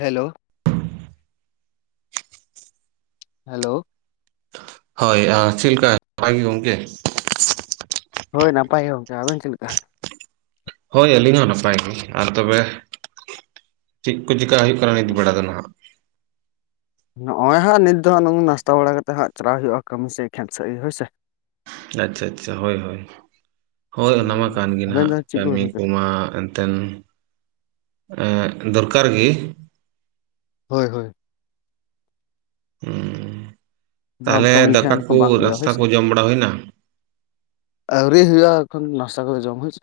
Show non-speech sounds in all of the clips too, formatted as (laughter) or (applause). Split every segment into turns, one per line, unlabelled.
Hello hello
ᱦᱳᱭ ᱪᱤᱫᱞᱤᱠᱟ ᱱᱟᱯᱟᱭ ᱜᱮ ᱜᱚᱢᱠᱮ?
ᱦᱳᱭ ᱱᱟᱯᱟᱭ ᱜᱮ ᱜᱚᱢᱠᱮ ᱟᱵᱮᱱ ᱪᱮᱫ ᱞᱮᱠᱟ?
ᱦᱳᱭ ᱟᱹᱞᱤᱧ ᱦᱚᱸ ᱱᱟᱯᱟᱭ ᱜᱮ ᱟᱨ ᱛᱚᱵᱮ ᱪᱮᱫ ᱠᱚ ᱪᱤᱠᱟ ᱦᱩᱭᱩᱜ ᱠᱟᱱᱟ ᱱᱤᱛ ᱵᱮᱲᱟ ᱫᱚ ᱱᱟᱦᱟᱜ᱾
ᱱᱚᱜᱼᱚᱭ ᱦᱟᱸᱜ ᱱᱤᱛ ᱫᱚ ᱦᱟᱸᱜ ᱱᱟᱥᱛᱟ ᱵᱟᱲᱟ ᱠᱟᱛᱮᱜ ᱦᱟᱸᱜ ᱪᱟᱞᱟᱣ ᱦᱩᱭᱩᱜᱼᱟ ᱠᱟᱹᱢᱤ ᱥᱮᱜ ᱠᱷᱮᱛ ᱥᱮᱫ ᱜᱮ ᱦᱳᱭ ᱥᱮ᱾
ᱟᱪᱪᱷᱟ ᱟᱪᱪᱷᱟ, ᱦᱳᱭ ᱦᱳᱭ, ᱦᱳᱭ ᱚᱱᱟᱢᱟ
ᱦᱩᱸ
ᱠᱟᱱ ᱜᱮ
ᱟᱵᱮᱱ
ᱱᱟᱦᱟᱜ
ᱫᱚ ᱪᱮᱫ
ᱠᱟᱹᱢᱤ
ᱠᱚᱵᱮᱱ ᱠᱟᱱᱟ?
ᱠᱚᱢᱟ (inaudible) ᱫᱚᱨᱠᱟᱨ ᱜᱮ᱾
ᱦᱳᱭ ᱦᱳᱭ᱾
ᱦᱩᱸ,
ᱵᱟᱢ
ᱛᱟᱦᱚᱞᱮ
ᱠᱟᱹᱢᱤ
ᱫᱟᱠᱟ
ᱞᱮᱠᱷᱟᱱ
ᱠᱩ
ᱵᱟᱝ ᱦᱩᱭᱩᱜᱼᱟ
ᱱᱟᱥᱛᱟ
ᱦᱳᱭ
ᱠᱚ
ᱥᱮ
ᱡᱚᱢ ᱵᱟᱲᱟ ᱦᱩᱭ ᱮᱱᱟ?
ᱟᱹᱣᱨᱤ ᱦᱩᱭᱩᱜᱼᱟ ᱮᱠᱷᱚᱱ ᱱᱟᱥᱛᱟ ᱠᱚ ᱫᱚ ᱡᱚᱢ ᱦᱩᱭ ᱥᱮ,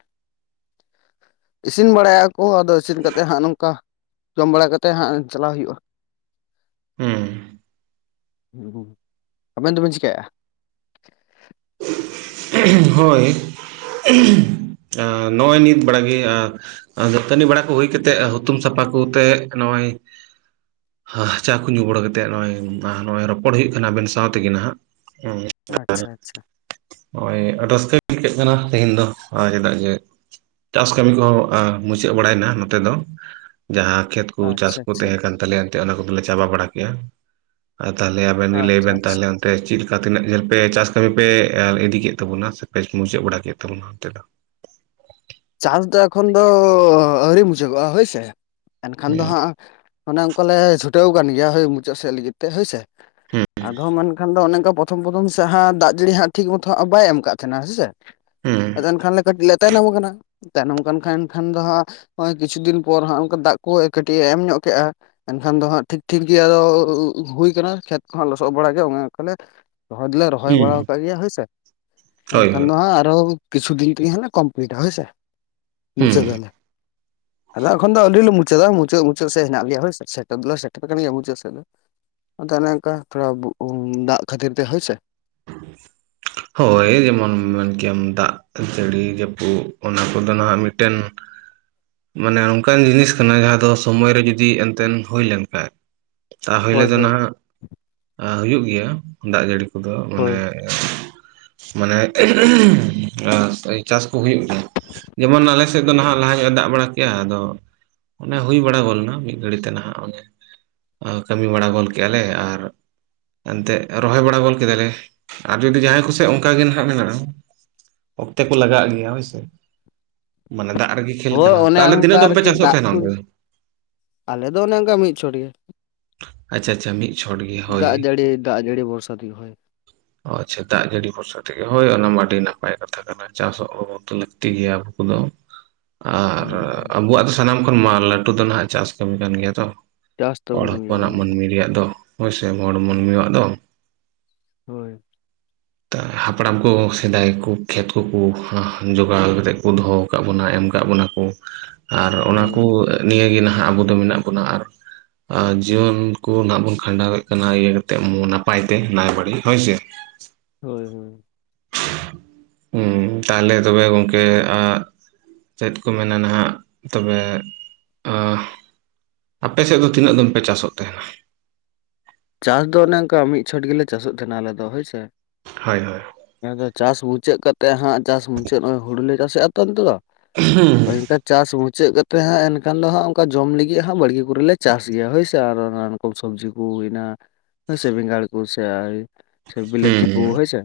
ᱤᱥᱤᱱ ᱵᱟᱲᱟᱭᱟ ᱠᱚ ᱟᱫᱚ ᱤᱥᱤᱱ ᱠᱟᱛᱮᱫ ᱦᱟᱸᱜ ᱱᱚᱝᱠᱟ, ᱡᱚᱢ ᱵᱟᱲᱟ ᱠᱟᱛᱮᱫ ᱦᱟᱸᱜ ᱪᱟᱞᱟᱣ ᱦᱩᱭᱩᱜᱼᱟ᱾
ᱦᱩᱸ
ᱟᱵᱮᱱ ᱫᱚᱵᱮᱱ ᱪᱤᱠᱟᱭᱮᱫᱼᱟ?
(inaudible) ᱦᱳᱭ (inaudible) ᱱᱚᱜᱼᱚᱭ ᱱᱤᱛ ᱵᱟᱲᱟ ᱜᱮ ᱫᱟᱹᱛᱟᱹᱱᱤ ᱵᱟᱲᱟ ᱠᱚ ᱦᱩᱭ ᱠᱟᱛᱮᱜ ᱦᱩᱛᱩᱢ ᱥᱟᱯᱷᱟ ᱠᱚᱛᱮ ᱱᱚᱜᱼᱚᱭ ᱪᱟ ᱠᱚ ᱧᱩ ᱵᱟᱹᱲᱟ ᱠᱟᱛᱮᱜ ᱱᱚᱜᱚᱭ ᱱᱚᱜᱼᱚᱭ ᱨᱚᱯᱚᱲ ᱦᱩᱭᱩᱜ ᱠᱟᱱᱟ ᱟᱵᱮᱱ ᱥᱟᱶ ᱛᱮᱜᱮ ᱱᱟᱦᱟᱜ᱾
ᱟᱪᱪᱷᱟ ᱟᱪᱪᱷᱟ᱾
ᱱᱚᱜᱚᱭ ᱨᱟᱹᱥᱠᱟᱹ ᱜᱮ ᱟᱹᱭᱠᱟᱹᱜ ᱠᱟᱱᱟ ᱛᱮᱦᱮᱧ ᱫᱚ ᱟᱨ ᱪᱮᱫᱟᱜ ᱡᱮ ᱪᱟᱥ ᱠᱟᱹᱢᱤ ᱠᱚᱦᱚᱸ ᱢᱩᱪᱟᱹᱫ ᱵᱟᱲᱟᱭ ᱮᱱᱟ ᱱᱚᱛᱮ ᱫᱚ, ᱡᱟᱸᱦᱟᱸ ᱠᱷᱮᱛ ᱪᱟᱥ
ᱟᱪᱪᱷᱟ
ᱠᱚ
ᱟᱪᱪᱷᱟ
ᱛᱟᱦᱮᱸ ᱠᱟᱱ ᱛᱟᱞᱮᱭᱟ ᱮᱱᱛᱮᱫ ᱚᱱᱟ ᱠᱚᱫᱚᱞᱮ ᱪᱟᱵᱟ ᱵᱟᱲᱟ ᱠᱮᱜᱼᱟ᱾ ᱟᱨ ᱛᱟᱦᱚᱞᱮ ᱟᱵᱮᱱᱜ ᱞᱟᱹᱭ
ᱟᱪᱪᱷᱟ
ᱵᱮᱱ
ᱟᱪᱪᱷᱟ
ᱛᱟᱦᱚᱞᱮ ᱚᱱᱛᱮ ᱪᱮᱫ ᱞᱮᱠᱟ ᱛᱤᱱᱟᱹᱜ ᱡᱷᱟᱞ ᱪᱟᱥ ᱠᱟᱹᱢᱤ ᱯᱮ ᱮ ᱤᱫᱤ ᱠᱮᱫ ᱛᱟᱵᱚᱱᱟ ᱥᱮ ᱯᱮ ᱢᱩᱪᱟᱹᱫ ᱵᱟᱲᱟ ᱠᱮᱫ ᱛᱟᱵᱚᱱᱟ ᱚᱱᱛᱮ ᱫᱚ?
ᱪᱟᱥ ᱫᱚ ᱮᱠᱷᱚᱱ ᱫᱚ ᱟᱹᱣᱨᱤ ᱢᱩᱪᱷᱟᱹᱜᱚᱜᱼᱟ ᱦᱳᱭᱥᱮ ᱮᱱᱠᱷᱟᱱ ᱫᱚ
ᱦᱩᱸ
ᱦᱟᱸᱜ ᱚᱱᱮ ᱚᱱᱠᱟ ᱞᱮ ᱪᱷᱩᱴᱟᱹᱣ ᱟᱠᱟᱱ ᱜᱮᱭᱟ ᱦᱳᱭ ᱢᱩᱪᱟᱹᱫ ᱥᱮᱫ ᱞᱟᱜᱤᱫ ᱛᱮ ᱦᱳᱭᱥᱮ
ᱦᱩᱸ
ᱟᱫᱚ ᱢᱮᱱᱠᱷᱟᱱ ᱫᱚ ᱚᱱᱮ ᱚᱱᱠᱟ ᱯᱨᱚᱛᱷᱚᱢ ᱯᱨᱚᱛᱷᱚᱢ ᱥᱮ ᱦᱟᱸ ᱫᱟᱜ ᱡᱟᱹᱲᱤ ᱦᱟᱸᱜ ᱴᱷᱤᱠ ᱢᱚᱛᱚ ᱦᱟᱸᱜ ᱵᱟᱭ ᱮᱢ ᱠᱟᱫ ᱛᱟᱦᱮᱱᱟ ᱦᱮᱸᱥᱮ ᱟᱫᱚ ᱮᱱ ᱠᱷᱟᱱ ᱞᱮ ᱠᱟᱹᱴᱤᱡ ᱞᱮ ᱛᱟᱭᱱᱚᱢ ᱠᱟᱱᱟ᱾ ᱛᱟᱭᱱᱚᱢ ᱠᱟᱱ ᱠᱷᱟᱱ ᱮᱱᱠᱷᱟᱱ ᱫᱚ ᱦᱟᱸᱜ ᱱᱚᱜᱼᱚᱭ ᱠᱤᱪᱷᱩ ᱫᱤᱱ ᱯᱚᱨ ᱦᱟᱸᱜ ᱠᱟ ᱫᱟᱜ ᱠᱚ ᱠᱟᱹᱴᱤᱡ ᱮ ᱮᱢ ᱧᱚᱜ ᱠᱼᱟ᱾ ᱮᱱᱠᱷᱟᱱ ᱫᱚ ᱦᱟᱸᱜ ᱴᱷᱤᱠ ᱴᱷᱤᱠ ᱜᱮ ᱟᱫᱚ ᱦᱩᱭ ᱠᱟᱱᱟ ᱠᱷᱮᱛ ᱠᱚᱦᱟᱸᱜ ᱞᱚᱥᱚᱫ ᱵᱟᱲᱟᱜ ᱜᱮ ᱚᱱᱮ ᱚᱱᱠᱟᱞᱮ ᱨᱚᱦᱚᱭ ᱫᱚᱞᱮ
ᱦᱩᱸ
ᱨᱚᱦᱚᱭ ᱵᱟᱲᱟ
ᱦᱩᱸ
ᱟᱠᱟᱫ ᱜᱮᱭᱟ ᱦᱳᱭᱥᱮ
ᱦᱳᱭ
ᱮᱱᱠᱷᱟᱱ
ᱦᱳᱭ
ᱫᱚ ᱦᱟᱸᱜ ᱟᱨᱚ ᱠᱤᱪᱩ ᱫᱤᱱ ᱛᱮ ᱦᱮ ᱠᱚᱢᱯᱞᱤᱴᱼᱟ ᱦᱚᱭ ᱥᱮ
ᱦᱩᱸ
ᱢᱩᱪᱟᱹᱫ ᱫᱟᱞᱮ᱾
(inaudible)
ᱟᱫᱚ ᱮᱠᱷᱚᱱ ᱫᱚ ᱟᱹᱞᱤᱞ ᱞᱮ ᱢᱩᱪᱟᱹᱫᱟ ᱢᱩᱪᱟᱹᱫ ᱢᱩᱪᱟᱹᱫ ᱥᱮᱫ ᱦᱮᱱᱟᱜ ᱞᱮᱭᱟ ᱦᱳᱭ ᱥᱮᱴᱮᱨ ᱫᱚᱞᱮ ᱥᱮᱴᱮᱨ ᱟᱠᱟᱱ ᱜᱮᱭᱟ ᱢᱩᱪᱟᱹᱫ ᱥᱮᱫ ᱫᱚ᱾ ᱟᱫᱚ ᱚᱱᱮ ᱚᱱᱠᱟ ᱛᱷᱚᱲᱟ ᱫᱟᱜ ᱠᱷᱟᱹᱛᱤᱨ ᱛᱮ ᱦᱳᱭᱥᱮ᱾
ᱦᱳᱭ ᱡᱮᱢᱚᱱ ᱢᱮᱱᱠᱮᱟᱢ ᱫᱟᱜ᱾ ᱡᱟᱹᱲᱤ ᱡᱟᱹᱯᱩᱫ ᱚᱱᱟ ᱠᱚᱫᱚ ᱱᱟᱸᱜ ᱢᱤᱫᱴᱮᱱ ᱢᱟᱱᱮ ᱱᱚᱝᱠᱟᱱ ᱡᱤᱱᱤᱥ ᱠᱟᱱᱟ ᱡᱟᱦᱟᱸ ᱫᱚ ᱥᱚᱢᱚᱭ ᱨᱮ ᱡᱩᱫᱤ ᱮᱱᱛᱮᱫ ᱦᱩᱭ ᱞᱮᱱᱠᱷᱟᱱ ᱛᱟᱦᱤᱞᱮ
ᱦᱳᱭ
ᱫᱚ
ᱦᱳᱭ
ᱱᱟᱦᱟᱜ ᱦᱩᱭᱩᱜ ᱜᱮᱭᱟ ᱫᱟᱜ ᱡᱟᱹᱲᱤ ᱠᱚᱫᱚ᱾
ᱦᱳᱭ᱾
ᱢᱟᱱᱮ ᱢᱟᱱᱮ ᱪᱟᱥ ᱠᱚ ᱦᱩᱭᱩᱜ ᱜᱮᱭᱟ? ᱡᱮᱢᱚᱱ ᱟᱞᱮ ᱥᱮᱫ ᱫᱚ ᱱᱟᱦᱟᱜ ᱞᱟᱦᱟ ᱧᱚᱜᱼ ᱮ ᱫᱟᱜ ᱵᱟᱲᱟ ᱠᱮᱜ-ᱟ ᱟᱫᱚ ᱚᱱᱮ ᱦᱩᱭ ᱵᱟᱲᱟ ᱜᱚᱫᱱᱟ ᱢᱤᱫ ᱜᱷᱟᱹᱲᱤᱡ ᱛᱮ ᱱᱟᱦᱟᱜ ᱚᱱᱮ᱾ ᱠᱟᱹᱢᱤ ᱵᱟᱲᱟ ᱜᱚᱫ ᱠᱮᱫ ᱞᱮ ᱟᱨ, ᱮᱱᱛᱮᱫ ᱨᱚᱦᱚᱭ ᱵᱟᱲᱟ ᱜᱚᱫ ᱠᱮᱫᱟᱞᱮ᱾ ᱟᱨ ᱡᱩᱫᱤ ᱡᱟᱦᱟᱸᱭ ᱠᱚᱥᱮᱡ ᱚᱱᱠᱟᱜ ᱜᱮ ᱟᱜ ᱢᱮᱱᱟᱜᱼᱟ ᱚᱠᱛᱚ ᱠᱚ ᱞᱟᱜᱟᱜ ᱜᱮᱭᱟ ᱦᱳᱭᱥᱮ᱾ ᱢᱟᱱᱮ ᱫᱟᱜ ᱨᱮᱜᱮ
ᱦᱳᱭ ᱚᱱᱮ
ᱛᱟᱦᱚᱞᱮ
ᱚᱱᱠᱟ
ᱛᱤᱱᱟᱹᱜ ᱫᱚᱢ ᱯᱮ
ᱟᱨᱠᱤ
ᱪᱟᱥᱚᱜ
ᱫᱟᱜ
ᱛᱟᱦᱮᱱᱟ
ᱠᱩ
ᱚᱱᱛᱮ ᱫᱚ
ᱟᱞᱮ ᱫᱚ ᱚᱱᱮ ᱚᱱᱠᱟ ᱢᱤᱫ ᱪᱷᱚᱴ ᱜᱮ᱾
ᱟᱪᱪᱷᱟ ᱟᱪᱪᱷᱟ ᱢᱤ
ᱫᱟᱜ ᱡᱟᱹᱲᱤ ᱫᱟᱜ ᱡᱟᱹᱲᱤ ᱵᱚᱨᱥᱟ ᱛᱮ ᱦᱳᱭ
ᱟᱪᱪᱷᱟ ᱫᱟᱜ ᱡᱟᱹᱲᱤ ᱵᱷᱚᱨᱥᱟ ᱛᱮᱜᱮ ᱦᱳᱭ ᱚᱱᱟᱢᱟ ᱟᱹᱰᱤ ᱱᱟᱯᱟᱭ ᱠᱟᱛᱷᱟ ᱠᱟᱱᱟ ᱪᱟᱥᱚᱜ ᱦᱚᱸ ᱞᱟᱹᱠᱛᱤ ᱜᱮᱭᱟ ᱟᱵᱚ ᱠᱚᱫᱚ᱾ ᱟᱨ
ᱦᱳᱭ
ᱟᱵᱩᱭᱟᱜ ᱫᱚ ᱥᱟᱱᱟᱢ ᱠᱷᱚᱱ ᱢᱟ ᱞᱟᱹᱴᱩ ᱫᱚ ᱱᱟᱦᱟᱜ ᱪᱟᱥ ᱠᱟᱹᱢᱤ ᱠᱟᱱ ᱜᱮᱭᱟ ᱛᱚ᱾
ᱪᱟᱥ
ᱦᱚᱲ
ᱛᱟᱵᱚᱱ ᱠᱟᱱ ᱜᱮᱭᱟ
ᱦᱚᱯᱚᱱᱟᱜ
ᱦᱳᱭ
ᱢᱟᱹᱱᱢᱤ ᱨᱮᱭᱟᱜ ᱫᱚ ᱦᱳᱭᱥᱮ ᱦᱚᱲ ᱢᱟᱹᱱᱢᱤᱭᱟᱜ ᱫᱚ᱾
ᱦᱳᱭ᱾
ᱛᱟ ᱦᱟᱯᱲᱟᱢ ᱠᱚ ᱥᱮᱫᱟᱭ ᱠᱩ ᱠᱷᱮᱛ ᱠᱚᱠᱚ ᱡᱚᱜᱟᱲ ᱠᱟᱛᱮᱫ ᱠᱩ ᱫᱚᱦᱚ ᱠᱟᱜ ᱵᱚᱱᱟ ᱮᱢ ᱠᱟᱜ ᱵᱚᱱᱟ ᱠᱚ ᱟᱨ ᱚᱱᱟ
ᱦᱳᱭ
ᱠᱚ ᱱᱤᱭᱳᱜᱮ ᱱᱟᱦᱟᱜ ᱟᱵᱚ ᱫᱚ ᱢᱮᱱᱟᱜ ᱵᱚᱱᱟ ᱟᱨ ᱟᱨ ᱡᱤᱭᱚᱱ ᱠᱩ ᱱᱟᱦᱟᱜ ᱵᱚᱱ ᱠᱷᱟᱸᱰᱟᱣᱮᱫ ᱠᱟᱱᱟ ᱤᱭᱟᱹ ᱠᱟᱛᱮᱫ ᱱᱟᱯᱟᱭ ᱛᱮ ᱱᱟᱭ ᱵᱟᱹᱲᱮ ᱦᱳᱭ ᱥᱮ᱾
ᱦᱳᱭ ᱦᱳᱭ᱾
ᱦᱩᱸ ᱛᱟᱦᱞᱮ ᱛᱚᱵᱮ ᱜᱚᱝᱠᱮ ᱟ ᱪᱮᱫ ᱠᱚ ᱢᱮᱱᱟ ᱱᱟᱦᱟᱜ ᱛᱚᱵᱮ ᱟ ᱟᱯᱮᱥᱮᱫ ᱫᱚ ᱛᱤᱱᱟᱹᱜ ᱫᱚᱢ ᱯᱮ ᱪᱟᱥᱚᱜ ᱛᱟᱦᱮᱱᱟ?
ᱪᱟᱥ ᱫᱚ ᱚᱱᱮ ᱚᱱᱠᱟ ᱢᱤᱫ ᱪᱷᱚᱴ ᱜᱮᱞᱮ ᱪᱟᱥᱚᱜ ᱛᱟᱦᱮᱱᱟ ᱟᱞᱮ ᱫᱚ ᱦᱳᱭ ᱥᱮ᱾
ᱦᱳᱭ ᱦᱳᱭ᱾
ᱟᱫᱚ ᱪᱟᱥ ᱢᱩᱪᱟᱹᱫ ᱠᱟᱛᱮᱜ ᱦᱟᱸᱜ ᱪᱟᱥ ᱢᱩᱪᱟᱹᱫ ᱱᱚᱜᱼᱚᱭ ᱦᱩᱲᱩᱞ ᱞᱮ ᱪᱟᱥᱮᱫᱼᱟ ᱛᱚ ᱱᱛᱮ ᱫᱚ
ᱮᱸᱦᱩᱸ᱾
ᱮᱱᱠᱟ ᱪᱟᱥ ᱢᱩᱪᱟᱹᱫ ᱠᱟᱛᱮᱫ ᱦᱟᱸᱜ ᱮᱱᱠᱷᱟᱱ ᱫᱚ ᱦᱟᱸᱜ ᱚᱱᱠᱟ ᱡᱚᱢ ᱞᱟᱹᱜᱤᱫ ᱦᱟᱜ ᱵᱟᱲᱮᱜᱮ ᱠᱚᱨᱮᱞᱮ ᱪᱟᱥ ᱜᱮᱭᱟ ᱦᱳᱭᱥᱮ ᱟᱨ ᱨᱚ ᱥᱚᱵᱽᱡᱤ ᱠᱚ ᱦᱩᱭᱱᱟ ᱦᱳᱭᱥᱮ ᱵᱮᱸᱜᱟᱲ ᱠᱩ ᱥᱮ ᱥᱮ ᱵᱤᱞᱟᱹᱛᱤ ᱠᱩ
ᱦᱩᱸ
ᱦᱳᱭ ᱥᱮ᱾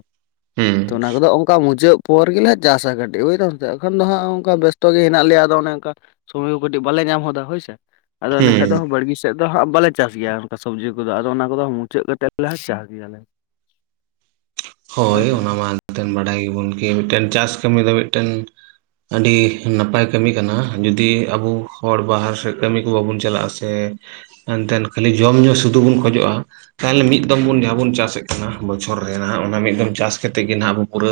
ᱦᱩᱸ
ᱛᱚ ᱚᱱᱟ ᱠᱚᱫᱚ ᱚᱱᱠᱟ ᱢᱩᱪᱟᱹᱫ ᱯᱚᱨ ᱜᱮᱞᱮ ᱪᱟᱥᱟ ᱠᱟᱹᱴᱤᱜ ᱵᱩᱡᱫᱟᱢ ᱛᱚ ᱮᱠᱷᱟᱱ ᱫᱚ ᱦᱟᱸᱜ ᱚᱱᱠᱟ ᱵᱮᱥᱛᱚ ᱜᱮ ᱦᱮᱱᱟᱜ ᱞᱮᱭᱟ ᱟᱫᱚ ᱚᱱᱮ ᱚᱱᱠᱟ᱾ ᱥᱚᱢᱚᱭ ᱠᱚ ᱠᱟᱹᱴᱤᱜ ᱵᱟᱞᱮ ᱧᱟᱢ ᱦᱚᱫᱟ ᱦᱳᱭᱥᱮ ᱟᱫᱚ ᱮᱱᱮᱠᱷᱟᱭ ᱫᱚ
ᱦᱩᱸ
ᱵᱟᱲᱜᱮ ᱥᱮᱜ ᱫᱚ ᱦᱟᱸᱜ ᱵᱟᱞᱮ ᱪᱟᱥ ᱜᱮᱭᱟ ᱚᱱᱠᱟ ᱥᱚᱵᱽᱡᱤ ᱠᱚᱫᱚ ᱟᱫᱚ ᱚᱱᱟ ᱠᱚᱫᱚ ᱢᱩᱪᱟᱹᱫ ᱠᱟᱛᱮᱜ ᱞᱮ ᱪᱟᱥ ᱜᱮᱭᱟᱞᱮ᱾
ᱦᱳᱭ ᱚᱱᱟ ᱢᱟ ᱮᱱᱛᱮ ᱵᱟᱰᱟᱭ ᱜᱮᱵᱚᱱ ᱢᱤᱜᱴᱮᱱ ᱪᱟᱥ ᱠᱟᱹᱢᱤ ᱫᱚ ᱢᱤᱜᱴᱮᱱ ᱟᱹᱰᱤ ᱱᱟᱯᱟᱭ ᱠᱟᱹᱢᱤ ᱠᱟᱱᱟ ᱡᱩᱫᱤ ᱟᱵᱚ ᱦᱚᱲ ᱵᱟᱦᱟᱨ ᱥᱮᱫ ᱠᱟᱹᱢᱤ ᱠᱚ ᱵᱟᱵᱚᱱ ᱪᱟᱞᱟᱭᱼᱟ ᱥᱮ, ᱮᱱᱛᱮᱱ ᱠᱷᱟᱹᱞᱤ ᱡᱚᱢ ᱧᱩ ᱥᱩᱫᱷᱩ ᱵᱚᱱ ᱠᱷᱚᱡᱚᱜᱼᱟ ᱛᱟᱦᱚᱞᱮ ᱢᱤᱫ ᱢᱤᱫᱚᱢ ᱵᱚᱱ
ᱦᱳᱭ
ᱡᱟᱦᱟᱸ ᱵᱚᱱ ᱪᱟᱥᱮᱜ ᱠᱟᱱᱟ ᱵᱚᱪᱷᱚᱨ ᱨᱮ ᱱᱟᱦᱟᱸᱜ ᱚᱱᱟ ᱢᱤᱫ ᱫᱚᱢ ᱪᱟᱥ ᱠᱮᱛᱮ ᱜᱮ ᱱᱟᱦᱟᱸᱜ ᱟᱵᱚ ᱯᱩᱨᱟᱹ